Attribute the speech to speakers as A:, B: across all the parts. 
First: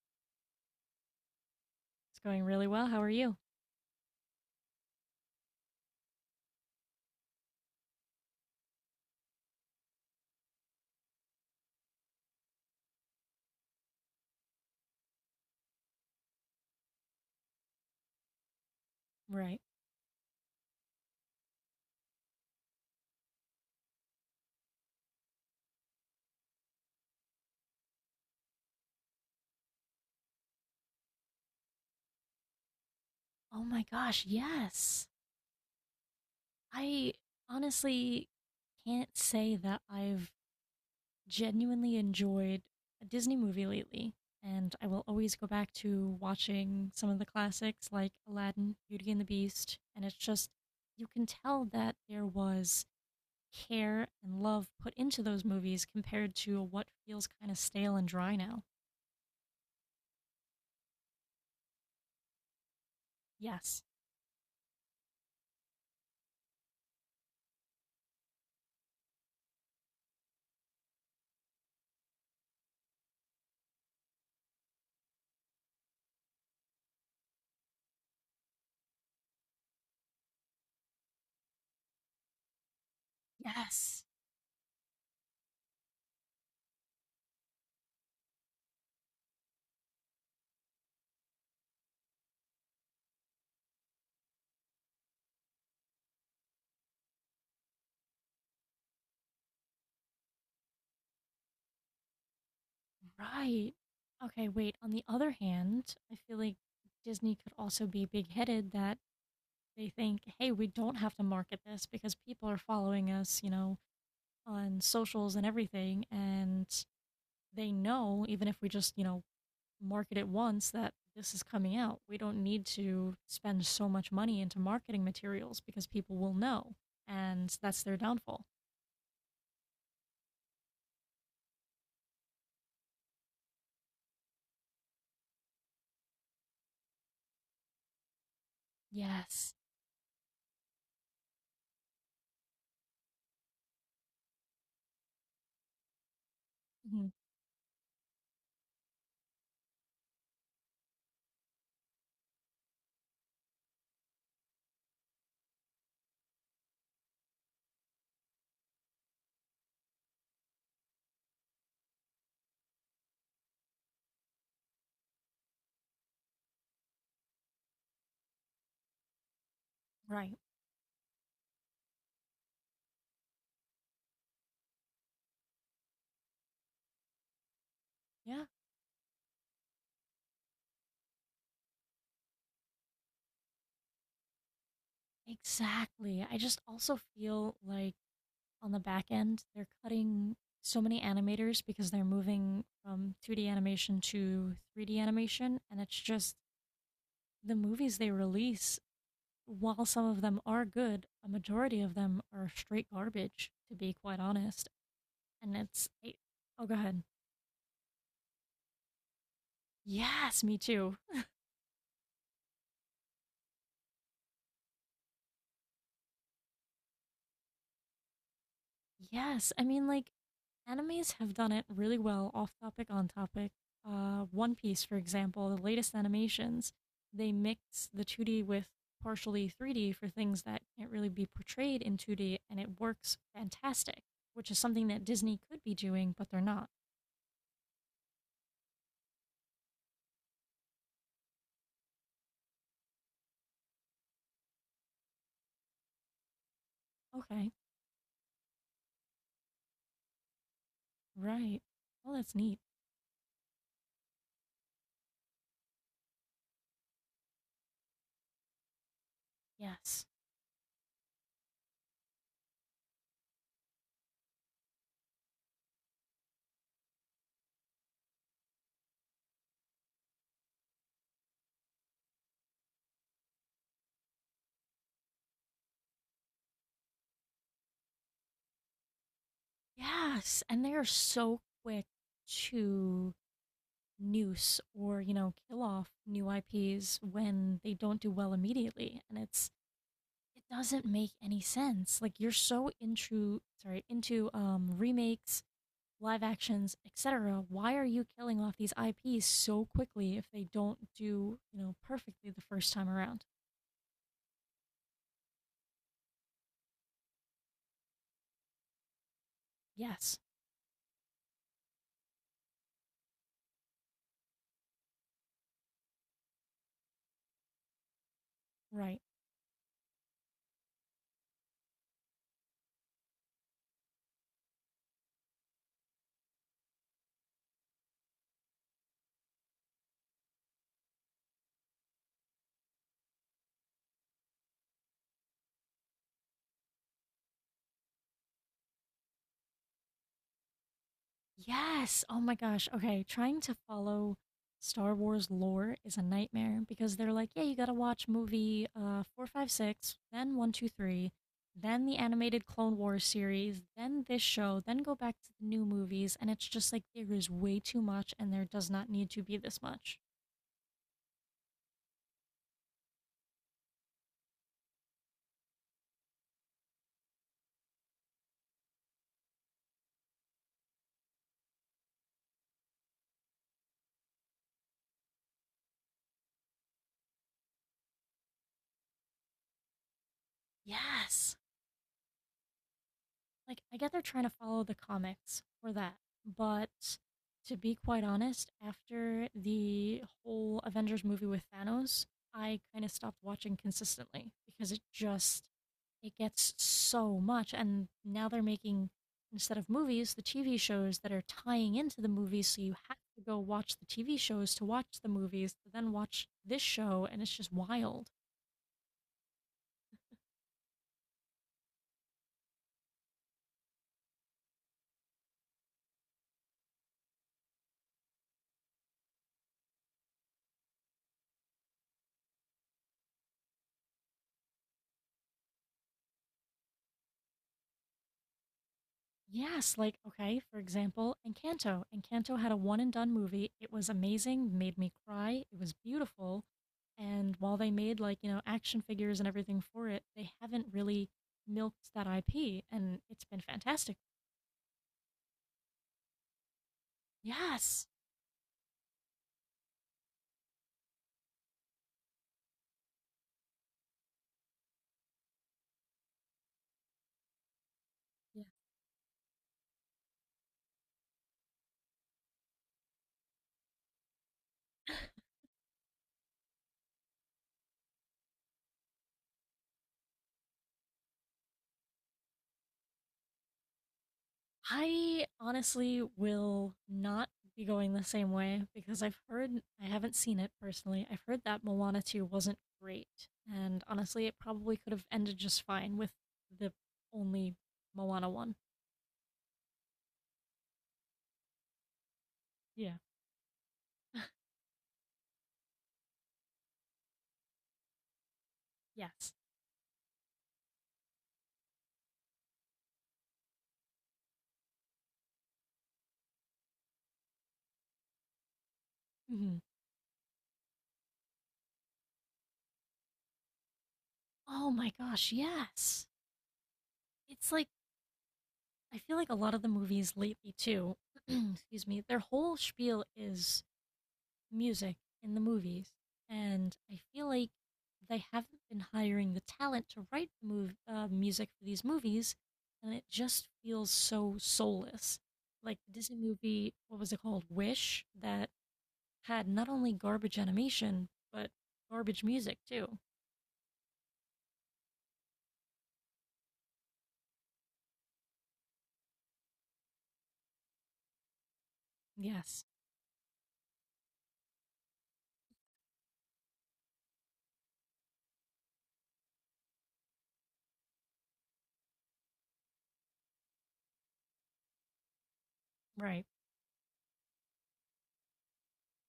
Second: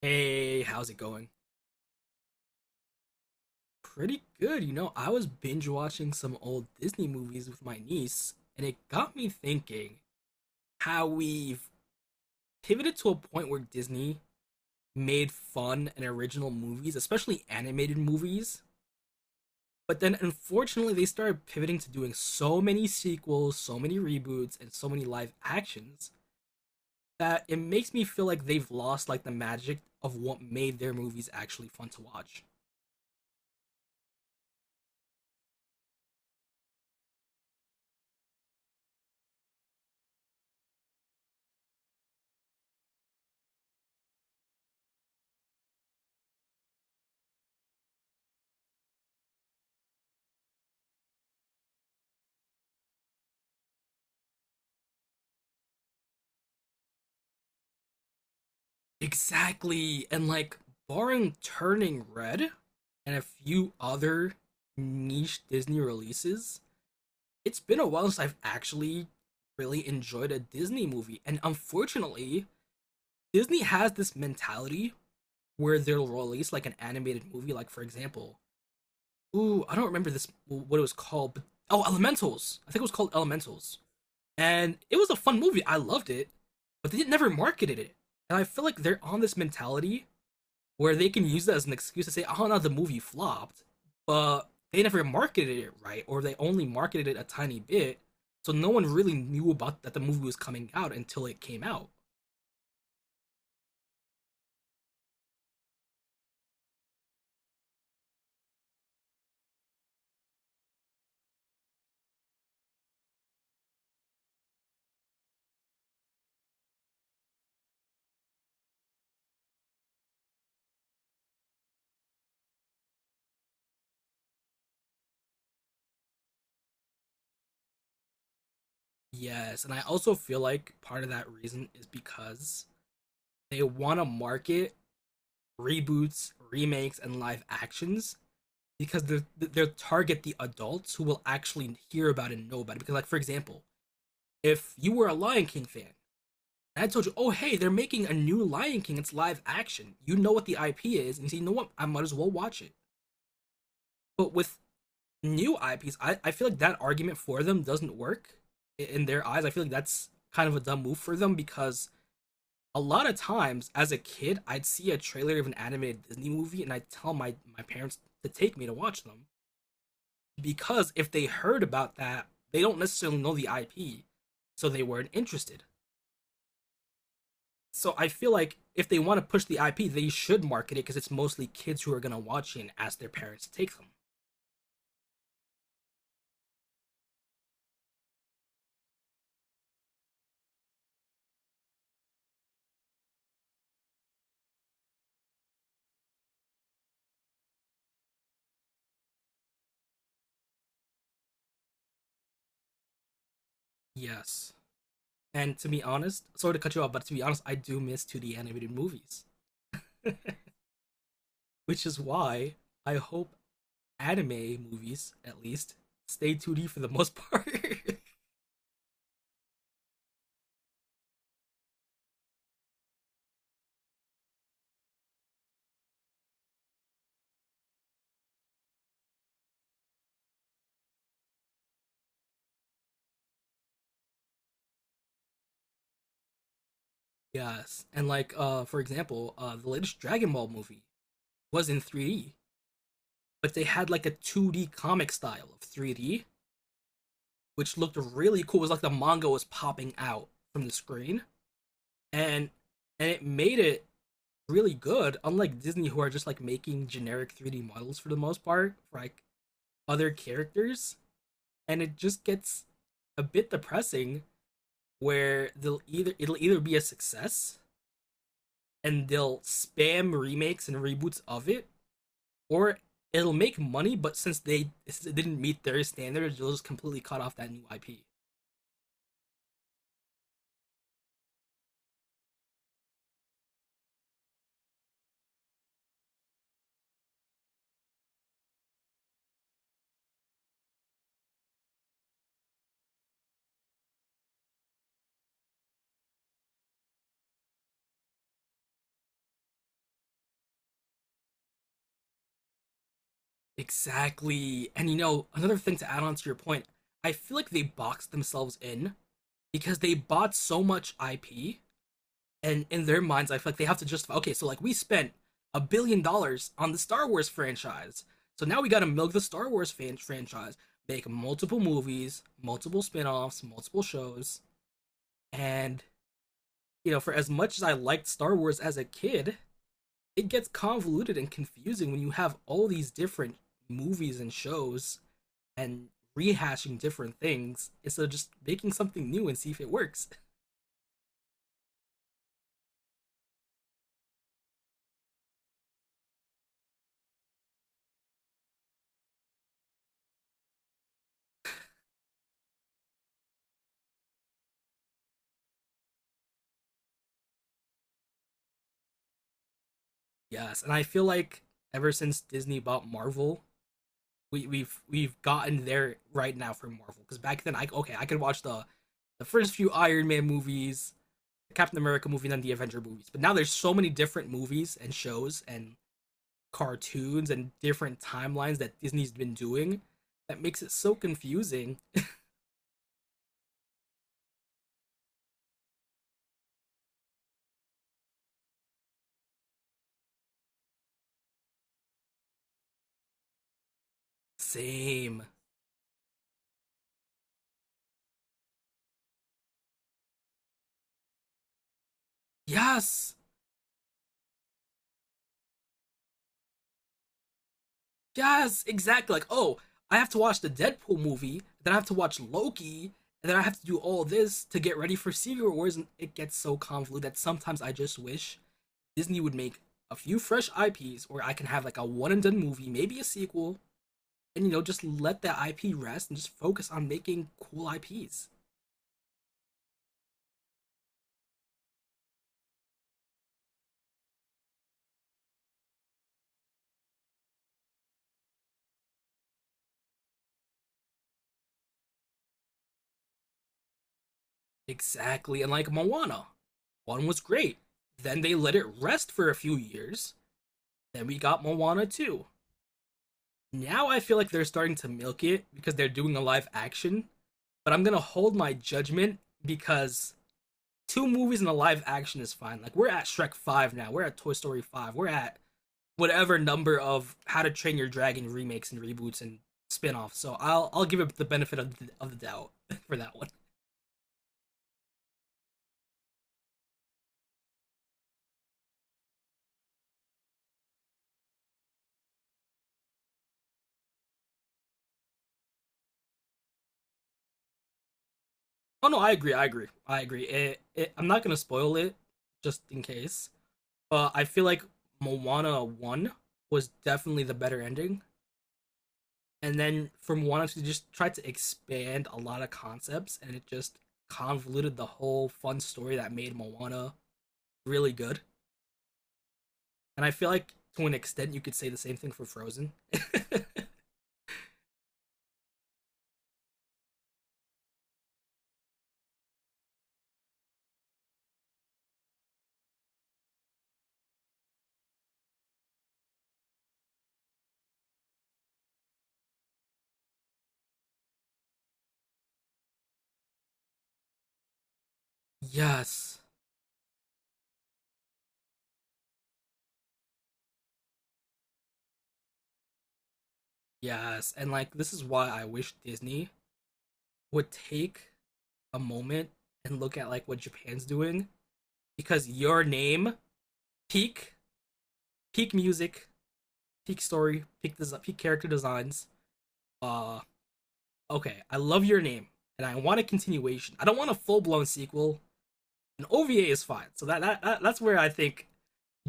A: Hey, how's it going?
B: It's going really well. How are you?
A: Pretty good. You know, I was binge watching some old Disney movies with my niece, and it got me thinking how we've pivoted to a point where Disney made fun and original movies, especially animated movies.
B: Right.
A: But then unfortunately, they started pivoting to doing so many sequels, so many reboots, and so many live actions that it makes me feel like they've lost like the magic of what made their movies actually fun to watch.
B: Oh my gosh, yes. I honestly can't say that I've genuinely enjoyed a Disney movie lately. And I will always go back to watching some of the classics like Aladdin, Beauty and the Beast. And it's just, you can tell that there was care and love put into those movies compared to what feels kind of stale and dry now.
A: Exactly. And like barring Turning Red and a few
B: Yes.
A: other niche Disney releases, it's been a while since I've actually really enjoyed a Disney movie. And unfortunately, Disney has this mentality where they'll release like an animated movie, like for example, ooh, I don't remember this what it was called, but oh, Elementals. I think it was called Elementals.
B: Yes.
A: And it was a fun movie. I loved it, but they never marketed it. And I feel like they're on this mentality where they can use that as an excuse to say, "Oh no, the movie flopped," but they never marketed it right, or they only marketed it a tiny bit, so no one really knew about that the movie was coming out until it came out.
B: Right. Okay, wait. On the other hand, I feel like Disney could also be big headed that they think, hey, we don't have to market this because people are following us, on socials and everything. And they know, even if we just, market it once, that this is coming out. We don't need to spend so much money into marketing materials because people will know. And that's their downfall.
A: Yes, and I also feel like part of that reason is because they want to market reboots, remakes, and live actions because they're,
B: Yes.
A: they're target the adults who will actually hear about it and know about it. Because, like, for example, if you were a Lion King fan, and I told
B: Mhm.
A: you, oh hey, they're making a new Lion King. It's live action. You know what the IP is, and you say, you know what, I might as well watch it. But with new IPs, I feel like that argument for them doesn't work in their eyes. I feel like that's kind of a dumb move for them because a lot of times as a kid, I'd see a trailer of an animated Disney movie and I'd tell my parents to take me to watch them
B: Right.
A: because if they heard about that, they don't necessarily know the IP, so they weren't interested. So I feel
B: Yeah.
A: like if they want to push the IP, they should market it because it's mostly kids who are gonna watch it and ask their parents to take them.
B: Exactly. I just also feel like on the back end, they're cutting so many animators because they're moving from 2D animation to 3D animation, and it's just the movies they release. While some of them are good, a majority of them are straight garbage, to be quite
A: Yes.
B: honest. And
A: And to be
B: it's, I-
A: honest, sorry to
B: oh, go
A: cut you off,
B: ahead.
A: but to be honest, I do miss 2D animated movies,
B: Yes, me too.
A: which is why I hope anime movies, at least, stay 2D for the most part.
B: Yes, I mean, like, animes have done it really well, off topic, on topic. One Piece, for example, the latest animations, they mix the 2D with partially 3D for things that can't really be portrayed in 2D, and it works fantastic, which is something that Disney could be doing, but they're not.
A: Yes. And like, for example, the latest Dragon Ball movie was in 3D, but they had like a 2D comic style of 3D,
B: Okay,
A: which looked really cool. It was like the manga was popping out from the screen.
B: right. Well, that's
A: and
B: neat.
A: and it made it really good. Unlike Disney, who are just like making generic 3D models for the most part, for like
B: Yes.
A: other characters, and it just gets a bit depressing. Where they'll either it'll either be a success and they'll spam remakes and reboots of it, or it'll make money, but since they didn't meet their standards, they'll just completely cut off that new IP.
B: Yes, and they are so quick to noose or kill off new IPs when they don't do well immediately, and it doesn't make any sense. Like, you're so into, sorry, into remakes, live actions, etc. Why are you killing off these IPs so quickly if they don't do, perfectly the first time around?
A: Exactly. And you know, another thing to add on to your point, I feel like they boxed themselves in because they
B: Yes.
A: bought so much IP, and in their minds, I feel like they have to justify. Okay, so like we spent $1 billion on the Star Wars franchise, so now we got to
B: Right.
A: milk the franchise, make multiple movies, multiple spin-offs, multiple shows, and you know, for as much as I liked Star Wars as a kid, it gets convoluted and confusing when you have all these different movies and shows and rehashing different things instead of just making something new and see if it works.
B: Yes. Oh my gosh. Okay. Trying to follow Star Wars lore is a nightmare because they're like, yeah, you got to watch movie 456, then 123, then the animated Clone Wars series, then this show, then go back to the new movies. And it's just like, there is way too much and there does not need to be this much.
A: Yes, and I feel like ever since Disney bought Marvel, we've gotten there right now for Marvel. Because back then, I okay, I could watch the first few Iron Man movies, the Captain America movie, and then the Avenger movies. But now there's so many different movies and shows and cartoons and different timelines that Disney's been doing that makes it so
B: Yes.
A: confusing.
B: Like, I get they're trying to follow the comics for that, but to be quite honest, after the whole Avengers movie with Thanos, I kind of stopped watching consistently because it
A: Same.
B: just it gets so much. And now they're making, instead of movies, the TV shows that are tying into the movies, so you have
A: Yes.
B: to go watch the TV shows to watch the movies to then watch this show, and it's just wild.
A: Yes, exactly. Like, oh, I have to watch the Deadpool movie, then I have to watch Loki, and then I have to do all this to get ready for Secret Wars, and it gets so convoluted that sometimes I just wish Disney would make a few fresh IPs, or I can have like a one and done movie, maybe a sequel, and you know, just let that IP rest and just focus on making cool IPs.
B: Yes, like okay, for example, Encanto. Had a one and done movie. It was amazing, made me cry. It was beautiful. And while they made, like, action figures and everything for it, they haven't really milked that IP, and it's been fantastic.
A: Exactly, and like Moana. One was great.
B: Yes.
A: Then they let it rest for a few years. Then we got Moana 2. Now I feel like they're starting to milk it because they're doing a live action, but I'm gonna hold my judgment because two movies in a live action is fine. Like we're at Shrek Five now, we're at Toy Story Five, we're at whatever number of How to Train Your Dragon remakes and reboots and spin-offs. So I'll give it the benefit of the doubt for that one.
B: I honestly will not be going the same way because I've heard, I haven't seen it personally. I've heard that Moana 2 wasn't great. And honestly, it probably could have ended just fine with the only Moana 1.
A: Oh no, I agree, I agree, I agree. I'm not gonna spoil it just in
B: Yeah.
A: case, but I feel like Moana One was definitely the better ending.
B: Yes.
A: And then from one she just tried to expand a lot of concepts and it just convoluted the whole fun story that made Moana really good.
B: Hmm.
A: And I feel like to an extent you could say the same thing for Frozen.
B: Oh my gosh, yes. It's like, I feel like a lot of the movies lately, too, excuse me, their whole spiel is music in the movies, and I feel like they haven't been hiring the talent to write the music for these movies, and it just feels so soulless. Like the Disney
A: Yes.
B: movie, what was it called? Wish, that had not only garbage animation, but garbage music too.
A: Yes. And like this is why I wish Disney would take a moment and look at like what Japan's doing because your
B: Yes,
A: name peak peak music, peak story, peak character designs, uh okay, I love your name, and I want a continuation. I don't want a full blown sequel. An
B: right.
A: OVA is fine. So that's where I think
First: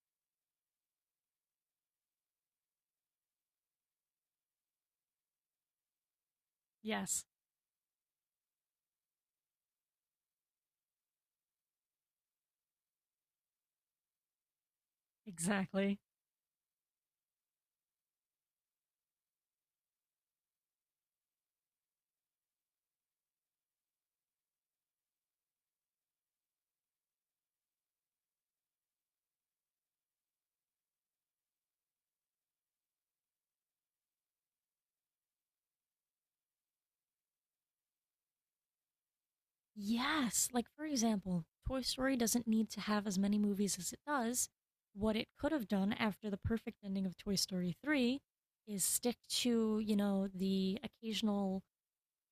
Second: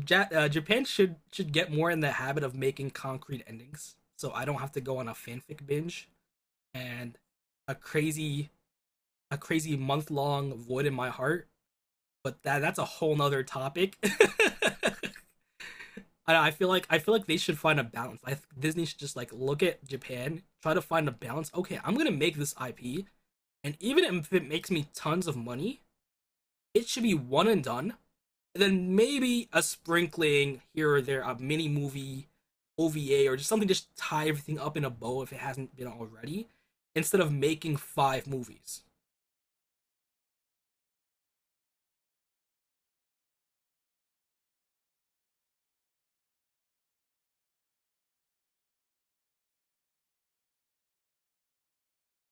A: Japan should get more in the habit of making concrete endings. So I don't have to go on a fanfic binge and
B: Yes,
A: a crazy a crazy month long void in my heart. But that's a whole nother topic.
B: exactly.
A: I feel like they should find a balance. I Disney should just like look at Japan, try to find a balance. Okay, I'm gonna make this IP, and even if it makes me tons of money, it should be one and done. And then maybe a sprinkling here or there, a mini movie, OVA, or just something just tie everything up in a bow if it hasn't been already, instead of making five movies.
B: Yes, like for example, Toy Story doesn't need to have as many movies as it does. What it could have done after the perfect ending of Toy Story 3 is stick to, the occasional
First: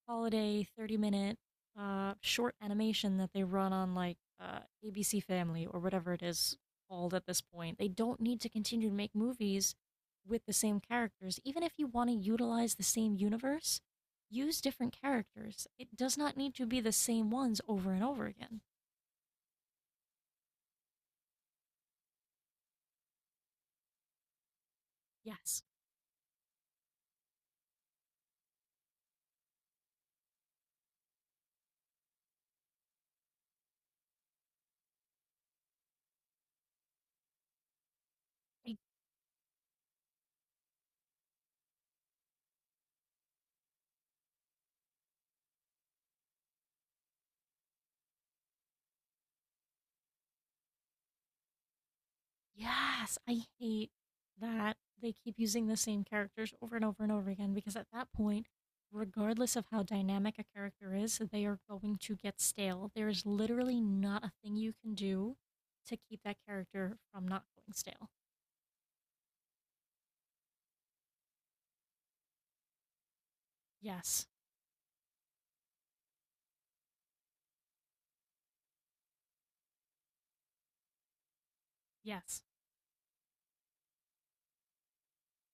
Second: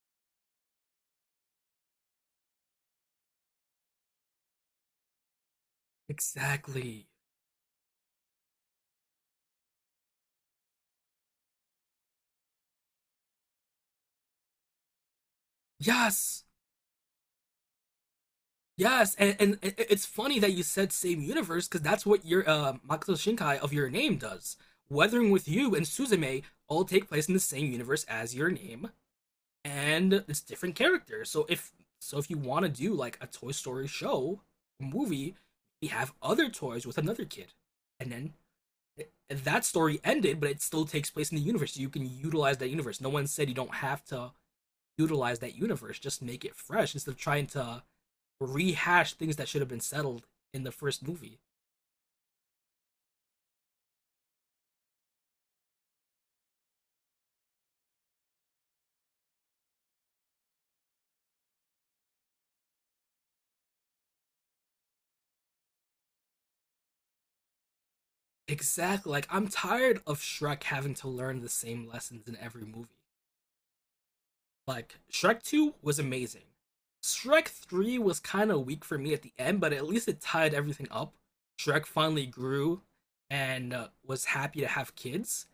B: holiday 30 minute short animation that they run on like ABC Family or whatever it is
A: Exactly.
B: called at this point. They don't need to continue to make movies with the same characters. Even if you want to utilize the same universe, use different characters. It does not
A: Yes!
B: need to be the same ones over and over again.
A: Yes, and it- it's funny that you said same universe because that's what your Makoto Shinkai of Your Name does. Weathering with
B: Yes,
A: You and Suzume all take place in the same universe as Your Name, and it's different characters. So, if you want to do like a Toy Story show or movie, you have other toys with another kid, and then
B: I
A: th- that story ended, but it still takes place in the universe. You can utilize that universe. No one said you don't have to utilize that universe. Just make it fresh instead of trying to rehash things that should have been settled in the first movie.
B: Yes, I hate that they keep using the same characters over and over and over again because at that point, regardless of how dynamic a character is, they are going to get stale. There is literally not a thing you can do to keep that character from not going stale.
A: Exactly. Like I'm tired of Shrek having to learn the same lessons in every movie.
B: Yes,
A: Like Shrek 2 was amazing. Shrek 3 was kind of weak for me at the end, but at least it tied everything up. Shrek finally
B: yes,
A: grew and was happy to have kids.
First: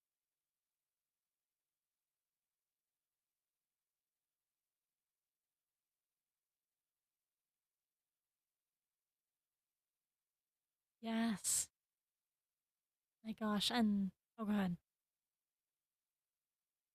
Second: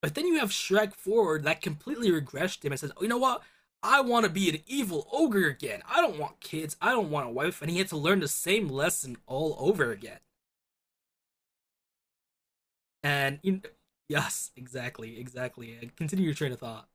A: But then you have Shrek 4 that completely regressed him and says, oh, you know what? I want to be an evil ogre again. I don't want kids. I don't want a wife. And he had to learn the same lesson all over again.
B: yes. My
A: and in,
B: gosh, and oh
A: yes,
B: god.
A: exactly, exactly, and continue your train of thought.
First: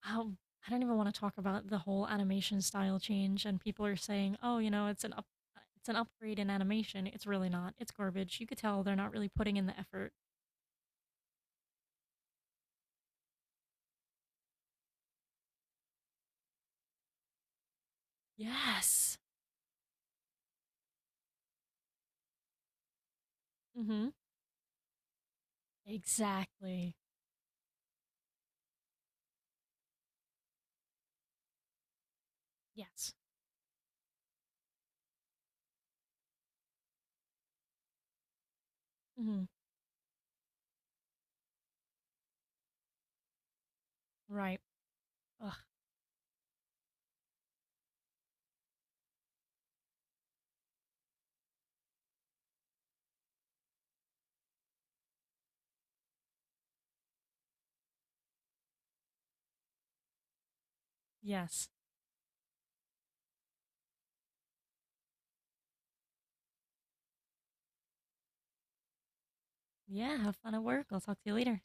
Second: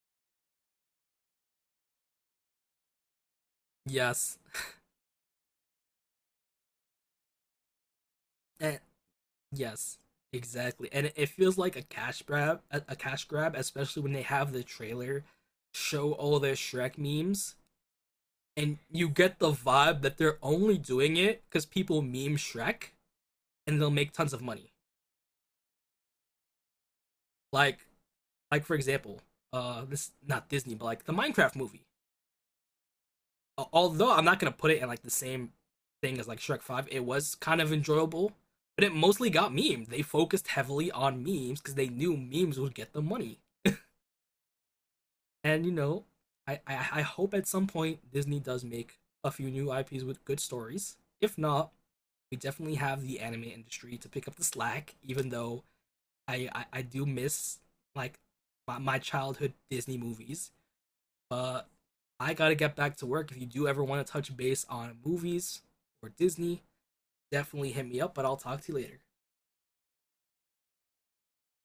B: How I don't even wanna talk about the whole animation style change, and people are saying,
A: Yes.
B: "Oh, it's an upgrade in animation." It's really not, it's garbage, you could
A: and,
B: tell they're not really putting in the
A: yes,
B: effort.
A: exactly, and it feels like a cash grab, a cash grab, especially when they have the trailer show all their shrek memes, and you
B: Yes.
A: get the vibe that they're only doing it because people meme shrek and they'll
B: Mhm.
A: make tons of money.
B: Exactly.
A: like like for example, this not disney but like the minecraft movie,
B: Yes.
A: although I'm not gonna put it in like the same thing as like Shrek Five, it was kind of enjoyable, but it mostly
B: Mhm.
A: got memed. They focused heavily on memes because they knew memes would get the money.
B: Right. Ugh,
A: And you know, I hope at some point Disney does make a few new IPs with good stories. If not, we definitely have the anime industry to pick up the slack. Even though I do miss like my childhood Disney movies, but
B: yes.
A: I gotta get back to work. If you do ever want to touch base on movies or Disney, definitely hit me up, but I'll talk to you later.
B: Yeah, have fun at work, I'll talk to you later.